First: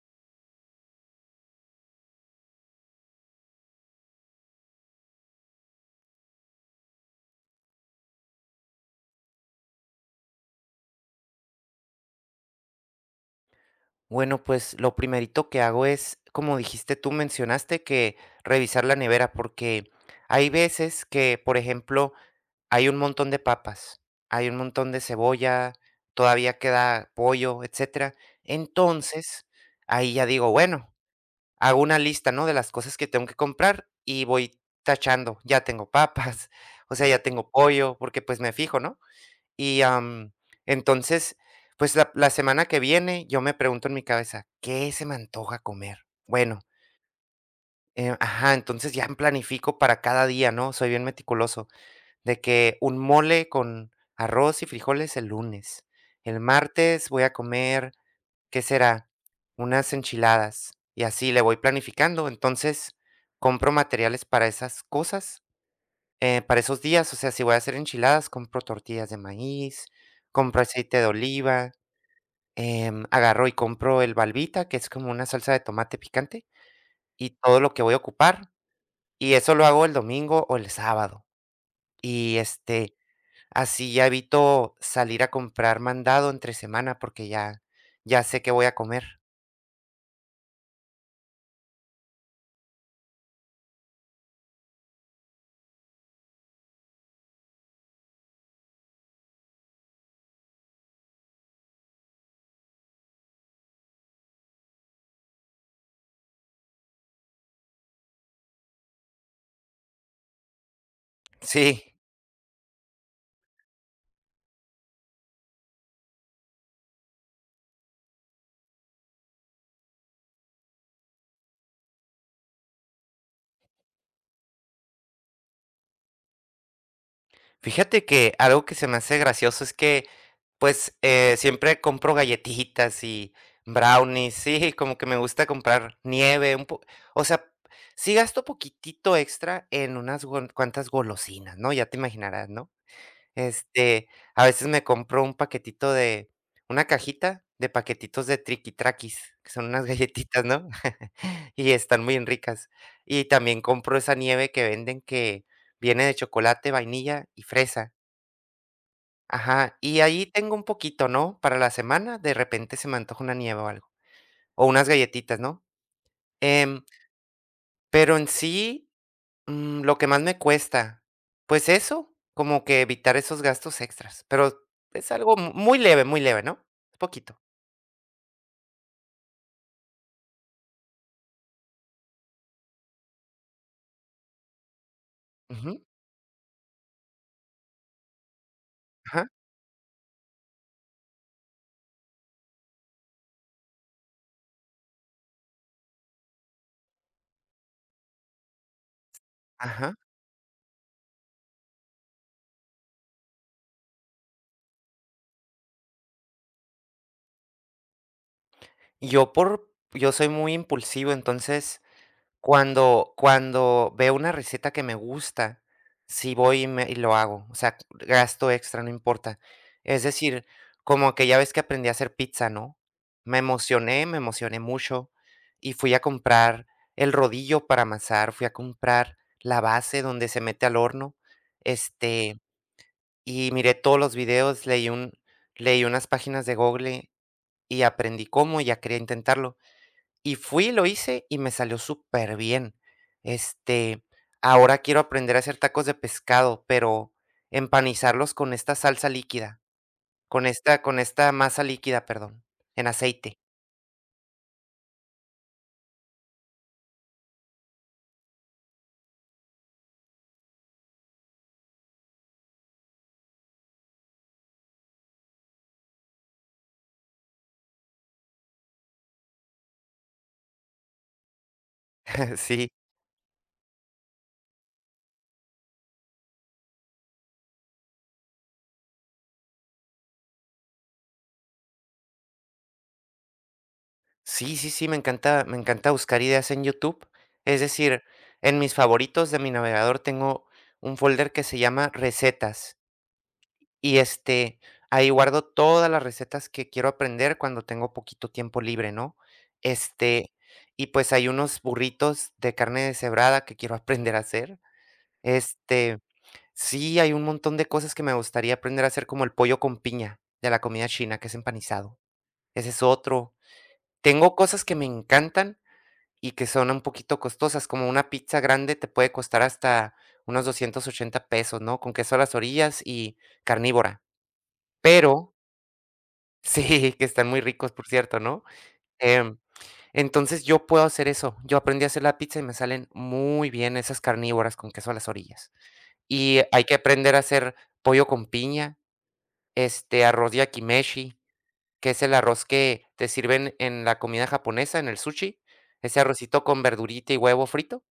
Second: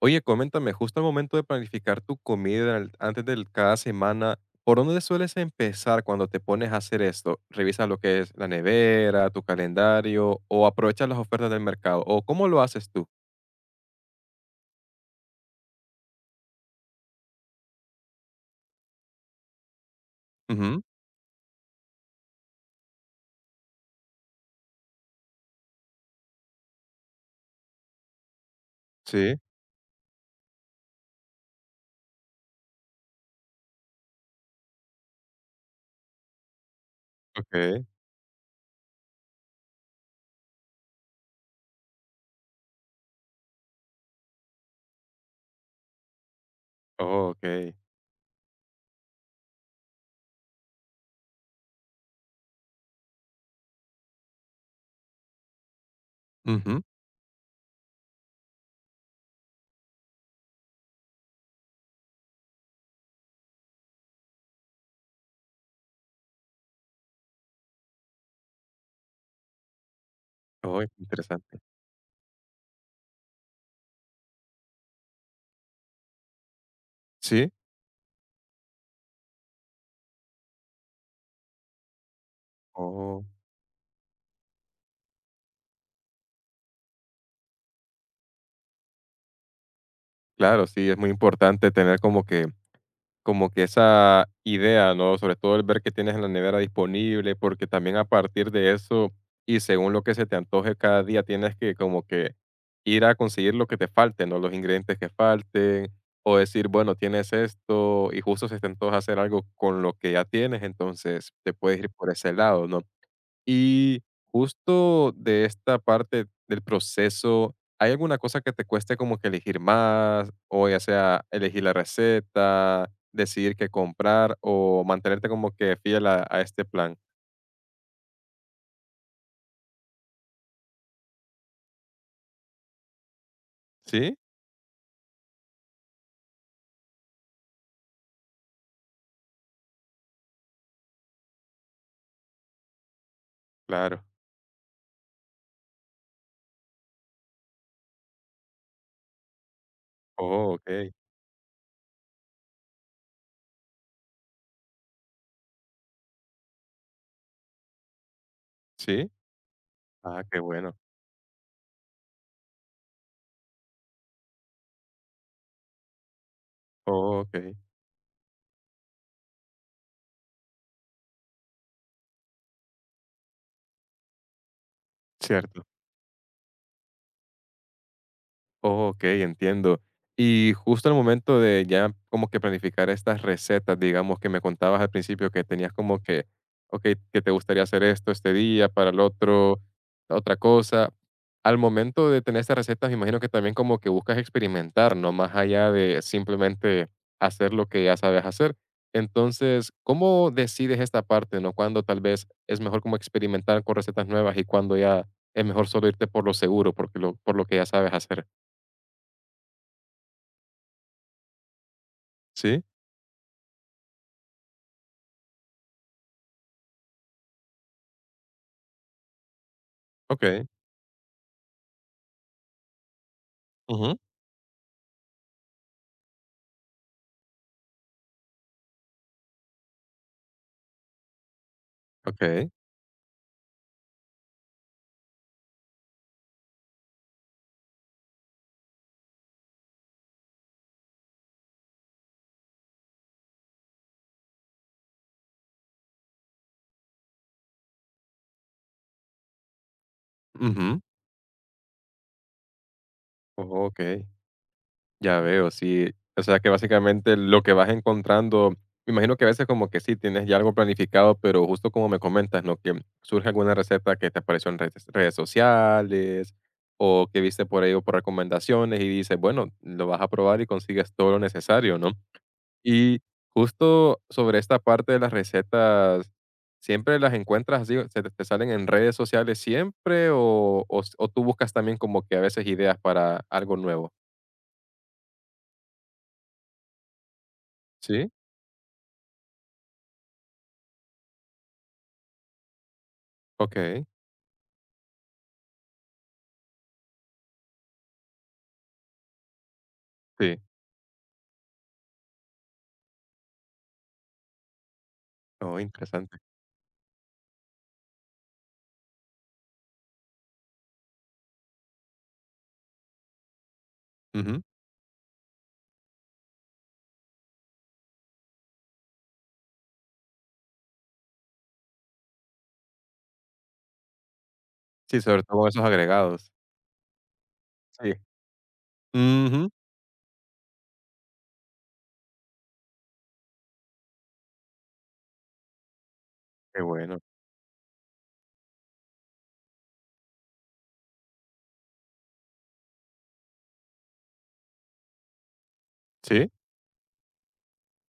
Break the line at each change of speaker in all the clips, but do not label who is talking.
Oye, coméntame, justo al momento de planificar tu comida antes de cada semana, ¿por dónde sueles empezar cuando te pones a hacer esto? ¿Revisas lo que es la nevera, tu calendario o aprovechas las ofertas del mercado? ¿O cómo lo haces tú?
Bueno, pues lo primerito que hago es, como dijiste tú, mencionaste que revisar la nevera, porque hay
Ujú.
veces que, por ejemplo, hay un montón de papas, hay un montón de cebolla, todavía queda pollo, etcétera.
Sí.
Entonces, ahí ya digo, bueno, hago una lista, ¿no? De las cosas que tengo que comprar y voy tachando, ya tengo papas, o sea, ya tengo
Ok.
pollo, porque pues me fijo, ¿no? Y, entonces, pues, la semana que viene, yo me pregunto en mi cabeza: "¿Qué se me antoja comer?". Bueno,
Oh, ok.
ajá, entonces ya planifico para cada día, ¿no? Soy bien meticuloso, de que un mole con arroz y frijoles el lunes. El
Ujú.
martes voy a comer, ¿qué será? Unas enchiladas, y así le voy planificando. Entonces, compro materiales para esas cosas, para esos días, o sea, si voy a hacer enchiladas, compro tortillas de maíz, compro
Oh,
aceite de
interesante.
oliva, agarro y compro el Balbita, que es como una salsa de tomate picante, y
Sí.
todo lo que voy a ocupar, y eso lo hago el domingo o el sábado. Y este,
Oh,
así ya evito salir a comprar mandado entre semana porque ya, ya sé qué voy a comer.
claro, sí, es muy importante tener como que esa idea, ¿no? Sobre todo el ver que tienes en la nevera disponible, porque también a partir de eso y según lo que se te antoje cada día, tienes que como que ir a conseguir lo que te falte, ¿no? Los ingredientes que falten, o decir, bueno, tienes esto y justo se te antoja hacer algo con lo que ya tienes, entonces te puedes ir
Sí,
por ese lado, ¿no? Y justo de esta parte del proceso, ¿hay alguna cosa que te cueste como que elegir más? O ya sea elegir la receta, decidir qué comprar o mantenerte como que fiel a este plan.
fíjate que algo que se me hace gracioso es que pues, siempre compro galletitas y
¿Sí?
brownies, sí, como que me gusta comprar nieve, un po o sea, sí gasto poquitito extra en unas gon cuantas golosinas, ¿no? Ya te imaginarás, ¿no?
Claro.
Este, a veces me compro un paquetito de una cajita de paquetitos de Triquitraquis, que son unas galletitas,
Oh,
¿no?
ok.
Y están muy ricas. Y también compro esa nieve que venden que viene de chocolate, vainilla y fresa.
¿Sí?
Ajá, y
Ah,
ahí
qué
tengo un
bueno.
poquito, ¿no? Para la semana, de repente se me antoja una nieve o algo, o unas galletitas, ¿no? Em,
Oh, ok.
pero en sí, lo que más me cuesta, pues eso, como que evitar esos gastos extras, pero es algo
Cierto.
muy leve, ¿no? Poquito.
Oh, ok, entiendo. Y justo al momento de ya como que planificar estas recetas, digamos, que me contabas al principio que tenías
Ujú,
como que, ok, que te gustaría hacer esto este día, para el
Ajá,
otro, otra cosa. Al momento de tener estas recetas, me imagino que también como que buscas experimentar, ¿no? Más allá de simplemente hacer lo que ya sabes hacer. Entonces,
ajá.
¿cómo decides esta parte, ¿no? Cuando tal vez es mejor como experimentar con recetas nuevas y cuando ya es mejor solo irte por lo seguro, porque lo, por lo que ya sabes hacer.
Yo soy muy impulsivo, entonces
Sí,
cuando veo una receta que me gusta, sí voy y lo hago, o sea, gasto extra, no importa. Es
okey.
decir, como que ya ves que aprendí a hacer pizza, ¿no?
Ujú,
Me emocioné mucho, y fui a comprar el rodillo para amasar, fui a comprar la base donde se mete al horno, este,
okey.
y miré todos los videos, leí unas páginas de Google y aprendí cómo, y ya quería intentarlo. Y fui, lo hice y me salió súper bien. Este, ahora quiero aprender a hacer tacos de pescado, pero empanizarlos con esta salsa líquida,
Ujú.
con esta masa líquida, perdón, en aceite.
Okey, ya veo, sí. O sea, que básicamente lo que vas encontrando me imagino que a veces como que sí tienes ya algo planificado, pero justo como me comentas, ¿no? Que surge alguna receta que te apareció en redes sociales o que viste por ahí o por recomendaciones y dices, bueno, lo vas a probar y consigues todo lo necesario, ¿no?
Sí,
Y justo sobre esta parte de las recetas, ¿siempre las encuentras así? ¿Se te salen en redes sociales siempre o s o tú buscas también como que a veces ideas para algo nuevo?
sí, sí, sí, me encanta buscar ideas en YouTube. Es decir,
¿Sí?
en mis favoritos de mi navegador tengo un folder que se llama recetas.
Okey,
Y, este, ahí guardo todas las recetas que quiero aprender cuando tengo poquito tiempo libre, ¿no? Este,
sí.
y, pues, hay unos burritos de carne deshebrada que quiero aprender a hacer.
Oh,
Este,
interesante.
sí, hay un montón de cosas que me gustaría aprender a hacer, como el pollo con piña de la comida china, que es empanizado. Ese es otro. Tengo
Ujú.
cosas que me encantan y que son un poquito costosas, como una pizza grande te puede costar hasta unos 280 pesos, ¿no? Con queso a las orillas y carnívora.
Sí, sobre
Pero
todo con esos agregados.
sí, que están muy ricos, por
Sí.
cierto, ¿no? Em,
Ujú.
entonces, yo puedo hacer eso. Yo aprendí a hacer la pizza y me salen muy bien esas carnívoras con queso a las orillas. Y
Qué
hay que
bueno.
aprender a hacer pollo con piña, este, arroz yakimeshi, que es el arroz que te sirven en la comida japonesa, en el sushi, ese
¿Sí?
arrocito con verdurita y huevo frito.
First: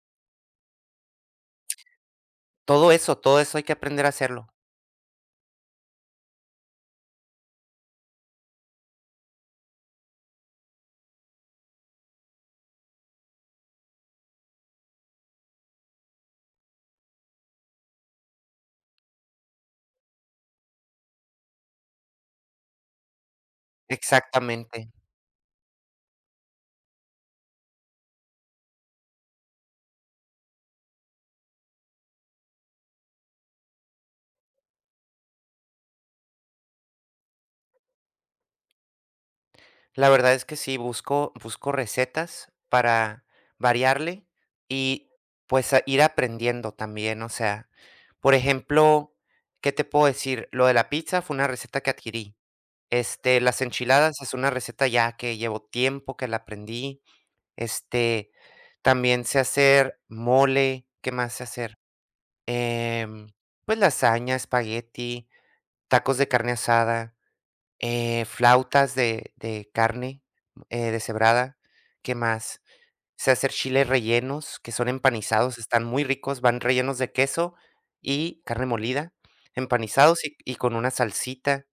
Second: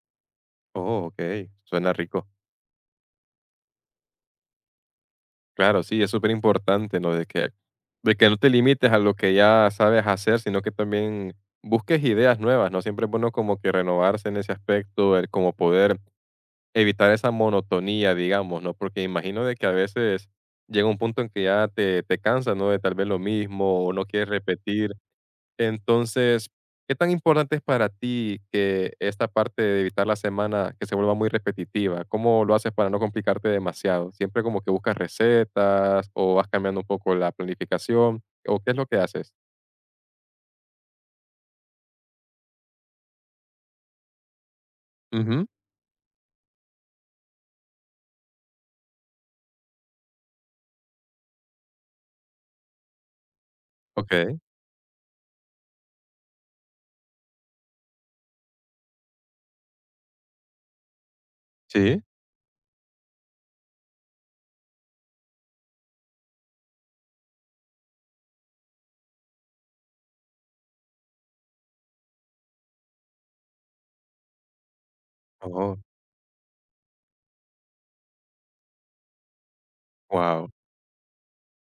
Oh, okey, suena rico.
Todo eso hay que aprender a hacerlo.
Claro, sí, es súper importante, ¿no? De que no te limites a lo que ya sabes hacer, sino que también busques ideas nuevas, ¿no? Siempre es bueno como que renovarse en ese aspecto, el como poder evitar esa monotonía, digamos, ¿no? Porque imagino de que a veces llega un punto en que ya te cansas, ¿no? De tal vez lo mismo o no quieres
Exactamente.
repetir. Entonces, ¿qué tan importante es para ti que esta parte de evitar la semana que se vuelva muy repetitiva? ¿Cómo lo haces para no complicarte demasiado? ¿Siempre como que buscas recetas o vas cambiando un poco la planificación? ¿O qué es lo que haces?
La verdad es que sí, busco recetas para variarle y,
Ujú.
pues, a ir aprendiendo también, o sea, por ejemplo, ¿qué te puedo decir? Lo de la pizza fue una receta que adquirí, este, las enchiladas es
Okey,
una receta ya que llevo tiempo que la aprendí, este, también sé hacer mole, ¿qué más sé hacer?
sí.
Em, pues, lasaña, espagueti, tacos de carne asada. Flautas de carne, deshebrada, ¿qué más? Sé hacer chiles rellenos, que son empanizados,
Oh,
están muy ricos, van rellenos de queso y carne molida, empanizados y
wow.
y con una salsita.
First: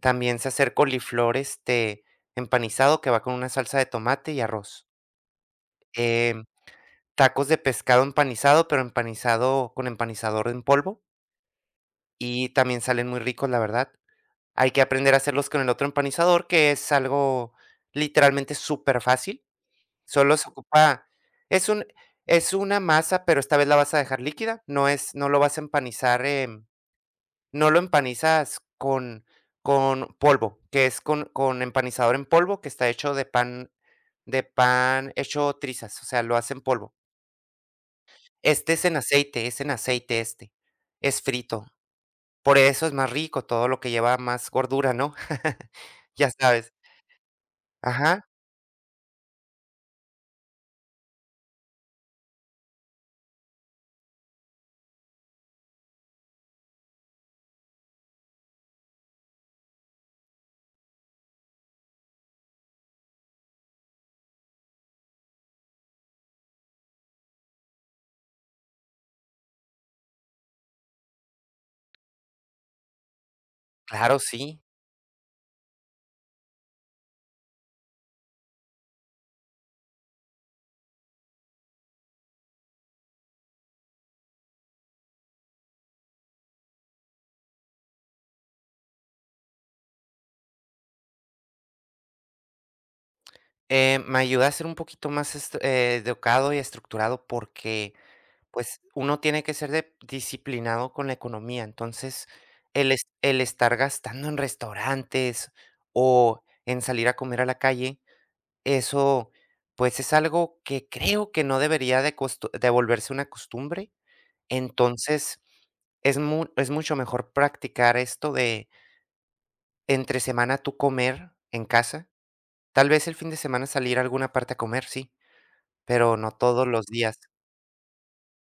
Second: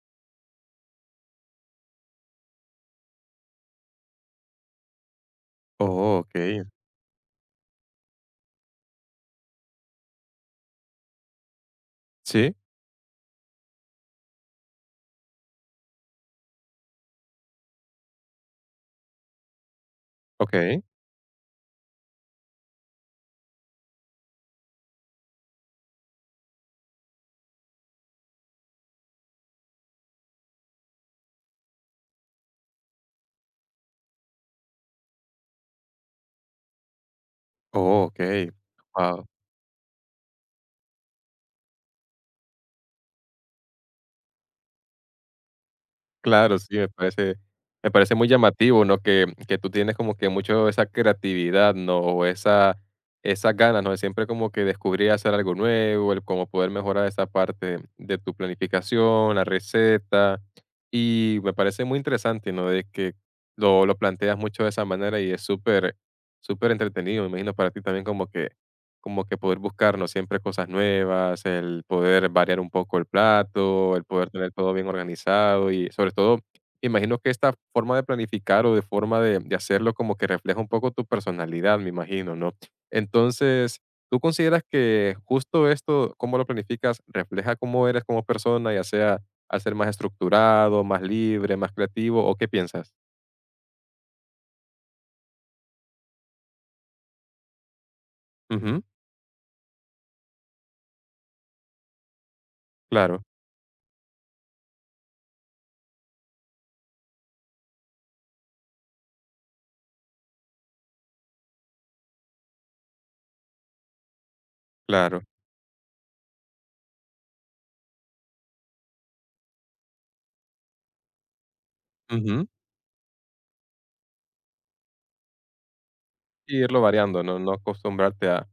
También sé hacer coliflor, este, empanizado, que va con una salsa de tomate y arroz.
Oh,
Em,
okey.
tacos de pescado empanizado, pero empanizado con empanizador en polvo, y
Sí,
también salen muy ricos, la verdad. Hay que aprender a hacerlos con el otro empanizador, que es algo literalmente súper fácil. Solo se
okey.
ocupa, es un es una masa, pero esta vez la vas a dejar líquida, no lo vas a empanizar, no lo empanizas con polvo, que es con empanizador en polvo, que está hecho de pan hecho trizas, o sea, lo hacen polvo.
Oh, okey.
Este es en
Wow.
aceite, es en aceite, este, es frito. Por eso es más rico, todo lo que lleva más gordura, ¿no? Ya
Claro,
sabes.
sí, me parece
Ajá,
muy llamativo, ¿no? Que tú tienes como que mucho esa creatividad, ¿no? O esa esas ganas, ¿no? De siempre como que descubrir hacer algo nuevo, el cómo poder mejorar esa parte de tu planificación, la receta. Y me parece muy interesante, ¿no? De que lo planteas mucho de esa manera y es súper, súper entretenido. Me imagino para ti también como que poder buscarnos siempre cosas nuevas, el poder variar un poco el plato, el
claro,
poder tener
sí.
todo bien organizado y sobre todo, imagino que esta forma de planificar o de forma de hacerlo como que refleja un poco tu personalidad, me imagino, ¿no? Entonces, ¿tú consideras que justo esto, cómo lo planificas, refleja cómo eres como persona, ya sea al ser más estructurado, más libre, más creativo, o qué piensas?
Me ayuda a ser un poquito más est educado y estructurado porque, pues,
Ujú.
uno tiene que ser de disciplinado con la economía. Entonces, el es
Claro,
el estar gastando en restaurantes o en salir a comer a la calle, eso, pues, es algo que creo que no debería de costu de volverse una costumbre.
claro.
Entonces, es mucho mejor practicar esto de entre semana tú comer en casa.
Ujú.
Tal vez el fin de semana salir a alguna parte a comer, sí, pero no
Y
todos
irlo
los días.
variando, ¿no? No acostumbrarte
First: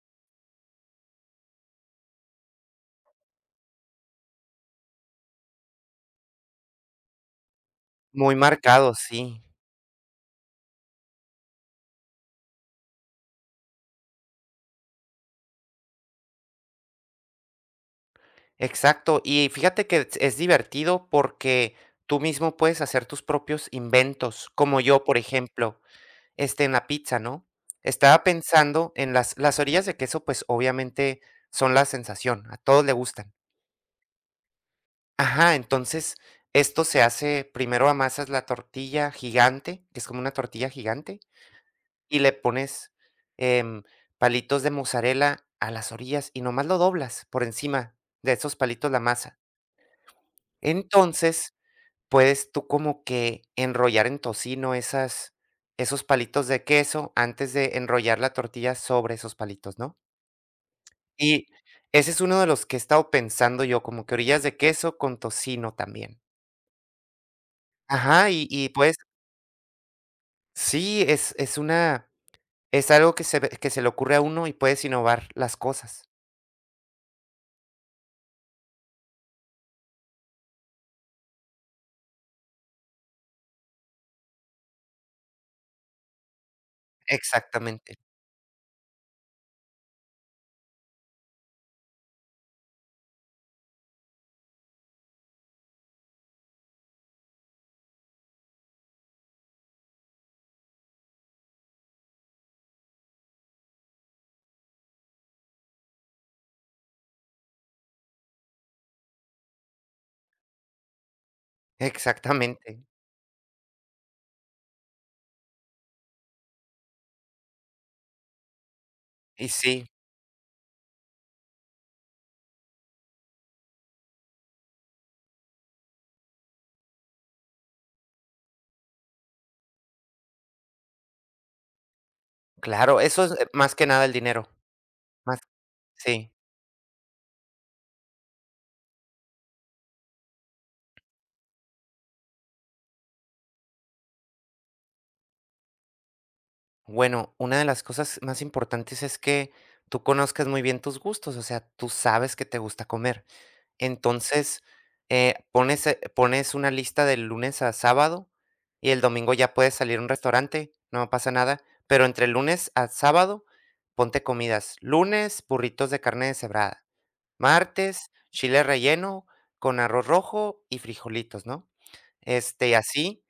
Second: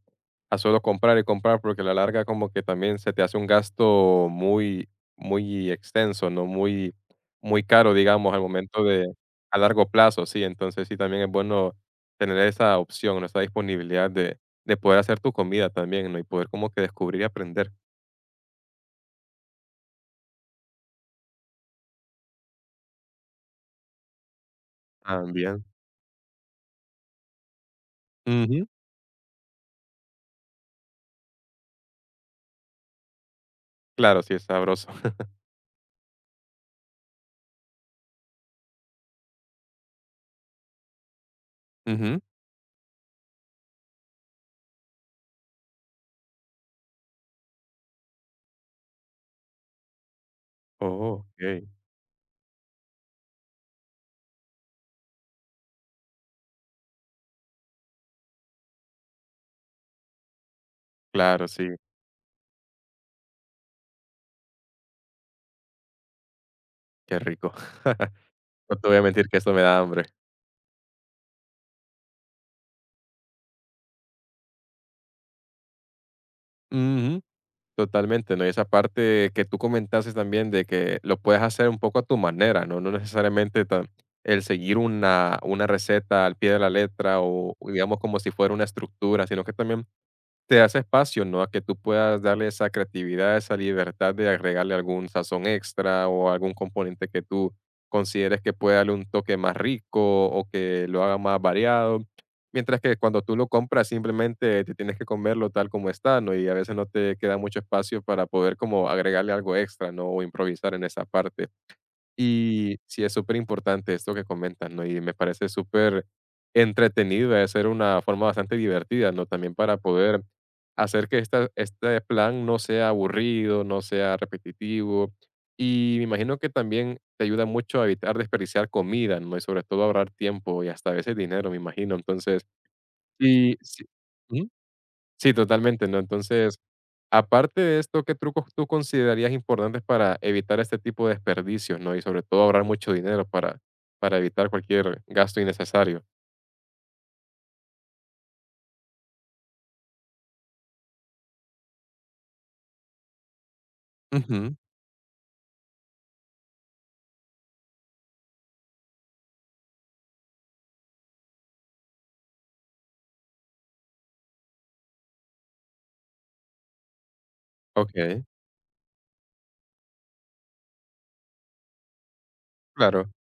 a solo comprar y comprar, porque a la larga como que también se te hace un gasto muy, muy extenso, ¿no? Muy, muy caro, digamos,
Muy
al momento
marcado,
de,
sí.
a largo plazo, sí. Entonces sí, también es bueno tener esa opción, ¿no? Esa disponibilidad de poder hacer tu comida también, ¿no? Y poder como que descubrir y aprender
Exacto, y fíjate que es divertido porque tú mismo puedes hacer tus propios inventos, como yo, por
también.
ejemplo, este, en la pizza, ¿no? Estaba
Ujú.
pensando en las orillas de queso, pues, obviamente son la sensación, a todos le gustan.
Claro, sí, es sabroso.
Ajá, entonces, esto se hace, primero amasas la tortilla gigante, que es como una tortilla gigante y
Ujú.
le pones, em, palitos de mozzarella a las orillas y nomás lo doblas por encima de esos palitos la masa.
Oh,
Entonces,
ok.
puedes tú como que enrollar en tocino esas esos palitos de queso antes de enrollar la tortilla sobre esos palitos, ¿no?
Claro,
Y
sí,
ese es uno de los que he estado pensando yo, como que orillas de queso con tocino también.
qué rico.
Ajá, y
No te
pues
voy a mentir que esto me da hambre.
sí, es algo que se ve que se le ocurre a uno y puedes innovar las cosas.
Ujú. Totalmente, ¿no? Y esa parte que tú comentaste también de que lo puedes hacer un poco a tu manera, ¿no? No necesariamente el seguir una receta al pie de la letra o
Exactamente.
digamos como si fuera una estructura, sino que también te hace espacio, ¿no? A que tú puedas darle esa creatividad, esa libertad de agregarle algún sazón extra o algún componente que tú consideres que puede darle un toque más rico o que lo haga más variado. Mientras que cuando tú lo compras simplemente te tienes que comerlo tal como está, ¿no? Y a veces no te queda mucho espacio para poder como agregarle algo extra, ¿no? O improvisar en esa parte. Y
Exactamente.
sí es súper importante esto que comentas, ¿no? Y me parece súper entretenido, debe ser una forma bastante divertida, ¿no?
Y
También para
sí,
poder hacer que este plan no sea aburrido, no sea repetitivo. Y me imagino que también te ayuda mucho a evitar desperdiciar comida, ¿no? Y sobre todo ahorrar tiempo y hasta a veces dinero, me imagino. Entonces,
claro, eso es,
sí,
más
sí,
que nada el
ujú,
dinero,
sí,
más
totalmente, ¿no?
sí.
Entonces, aparte de esto, ¿qué trucos tú considerarías importantes para evitar este tipo de desperdicios, ¿no? Y sobre todo ahorrar mucho dinero para evitar cualquier gasto innecesario.
Bueno, una de las cosas más importantes es que tú conozcas muy bien tus gustos, o sea, tú sabes que te gusta comer.
Ujú.
Entonces, pones, pones una lista del lunes a sábado y el domingo ya puedes salir a un restaurante, no pasa nada, pero entre el lunes a sábado ponte comidas. Lunes, burritos de carne deshebrada.
Ok,
Martes, chile relleno con arroz rojo y frijolitos, ¿no? Este, y
claro,
así,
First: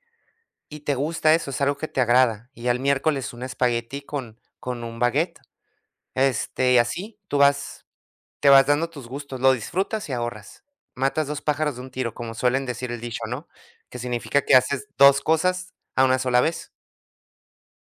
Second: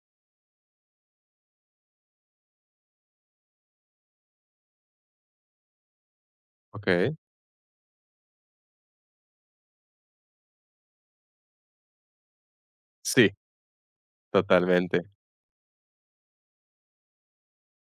y te gusta eso, es algo que te agrada. Y al miércoles un espagueti con un baguette, este, y
ok.
así, tú vas te vas dando tus gustos, lo disfrutas y ahorras. Matas 2 pájaros de un tiro, como suelen decir el dicho,
Sí,
¿no? Que significa que haces
totalmente.
dos cosas a una sola vez.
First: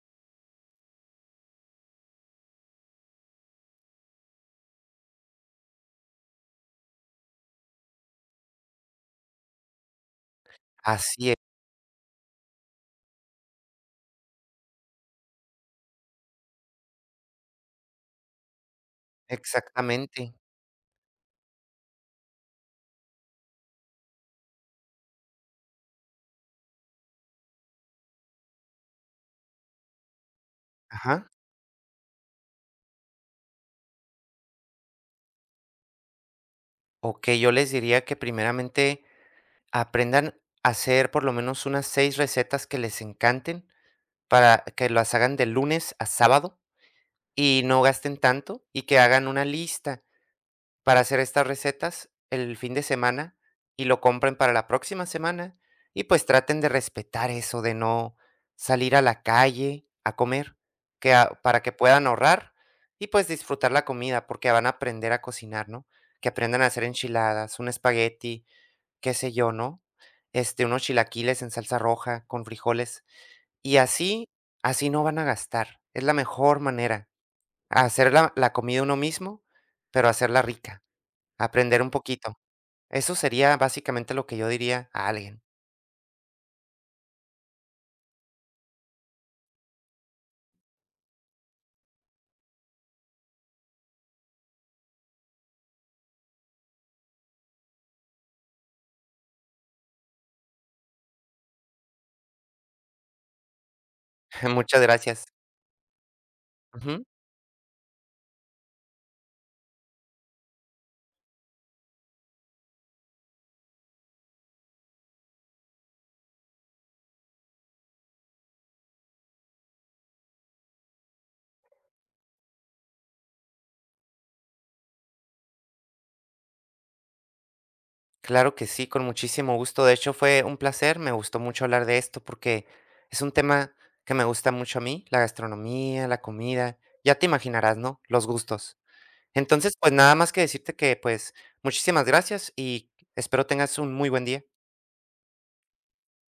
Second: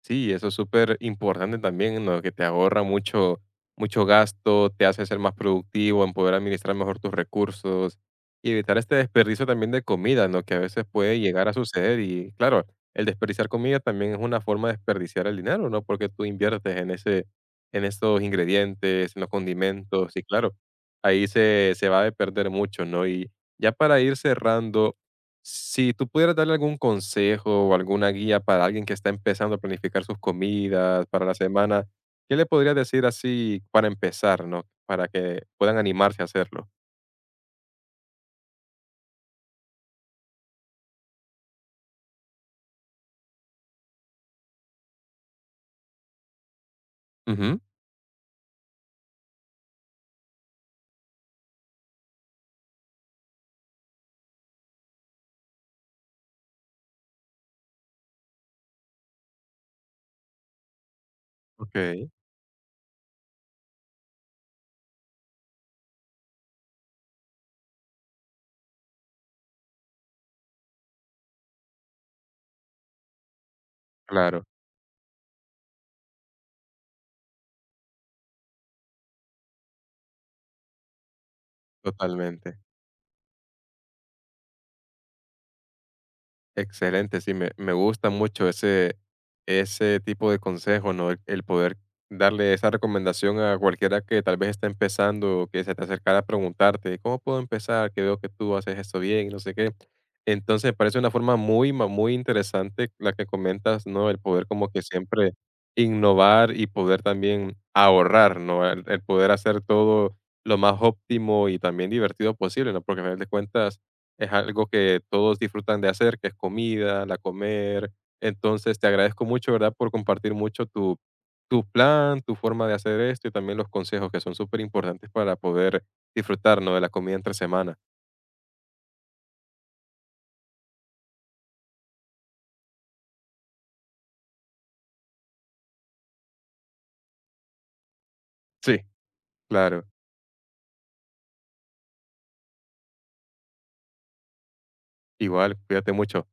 Sí, eso es súper importante también, ¿no? Que te ahorra mucho, mucho gasto, te hace ser más productivo, en poder administrar mejor tus recursos y evitar este desperdicio también de comida, ¿no? Que a veces puede
Así es,
llegar a suceder y claro, el desperdiciar comida también es una forma de desperdiciar el dinero, ¿no? Porque tú inviertes en ese, en estos ingredientes, en los condimentos y
exactamente.
claro, ahí se va a perder mucho, ¿no? Y ya para ir cerrando, si tú pudieras darle algún consejo o alguna guía para alguien que está empezando a planificar sus comidas para
Ajá.
la semana, ¿qué le podrías decir así para empezar, no? Para que puedan animarse a hacerlo.
Okey, yo les diría que primeramente aprendan a hacer por lo menos unas 6 recetas que les encanten, para que las hagan de lunes a sábado,
Ujú.
y no gasten tanto, y que hagan una lista para hacer estas recetas el fin de semana y lo compren para la próxima semana. Y pues traten de respetar eso de no salir a la calle a comer, para que puedan
Okey,
ahorrar y pues disfrutar la comida, porque van a aprender a cocinar, ¿no? Que aprendan a hacer enchiladas, un espagueti, qué sé yo, ¿no? Este, unos chilaquiles en salsa roja con frijoles. Y así,
claro,
así no van a gastar. Es la mejor manera. Hacer la comida uno mismo, pero hacerla rica, aprender un poquito.
totalmente.
Eso sería básicamente lo que yo diría a alguien.
Excelente, sí, me gusta mucho ese tipo de consejo, ¿no? El poder darle esa recomendación a cualquiera que tal vez está empezando o que se te acercara a preguntarte, ¿cómo puedo empezar? Que veo que tú haces esto bien y no sé qué. Entonces, me parece una forma muy, muy interesante la que comentas, ¿no? El poder como que
Muchas gracias.
siempre innovar y poder
Ujú.
también ahorrar, ¿no? El poder hacer todo lo más óptimo y también divertido posible, ¿no? Porque al final de cuentas es algo que todos disfrutan de hacer, que es comida, la comer. Entonces, te agradezco mucho, ¿verdad? Por compartir mucho tu plan, tu forma de hacer esto y también los consejos que son súper importantes para poder disfrutarnos de la comida entre semana.
Claro que sí, con muchísimo gusto. De hecho, fue un placer, me gustó mucho hablar de esto porque es un tema que me gusta mucho a mí, la gastronomía, la comida, ya te imaginarás, ¿no? Los gustos.
Sí.
Entonces,
Claro,
pues nada más que decirte que, pues, muchísimas gracias y espero tengas un muy buen día.
igual, cuídate mucho.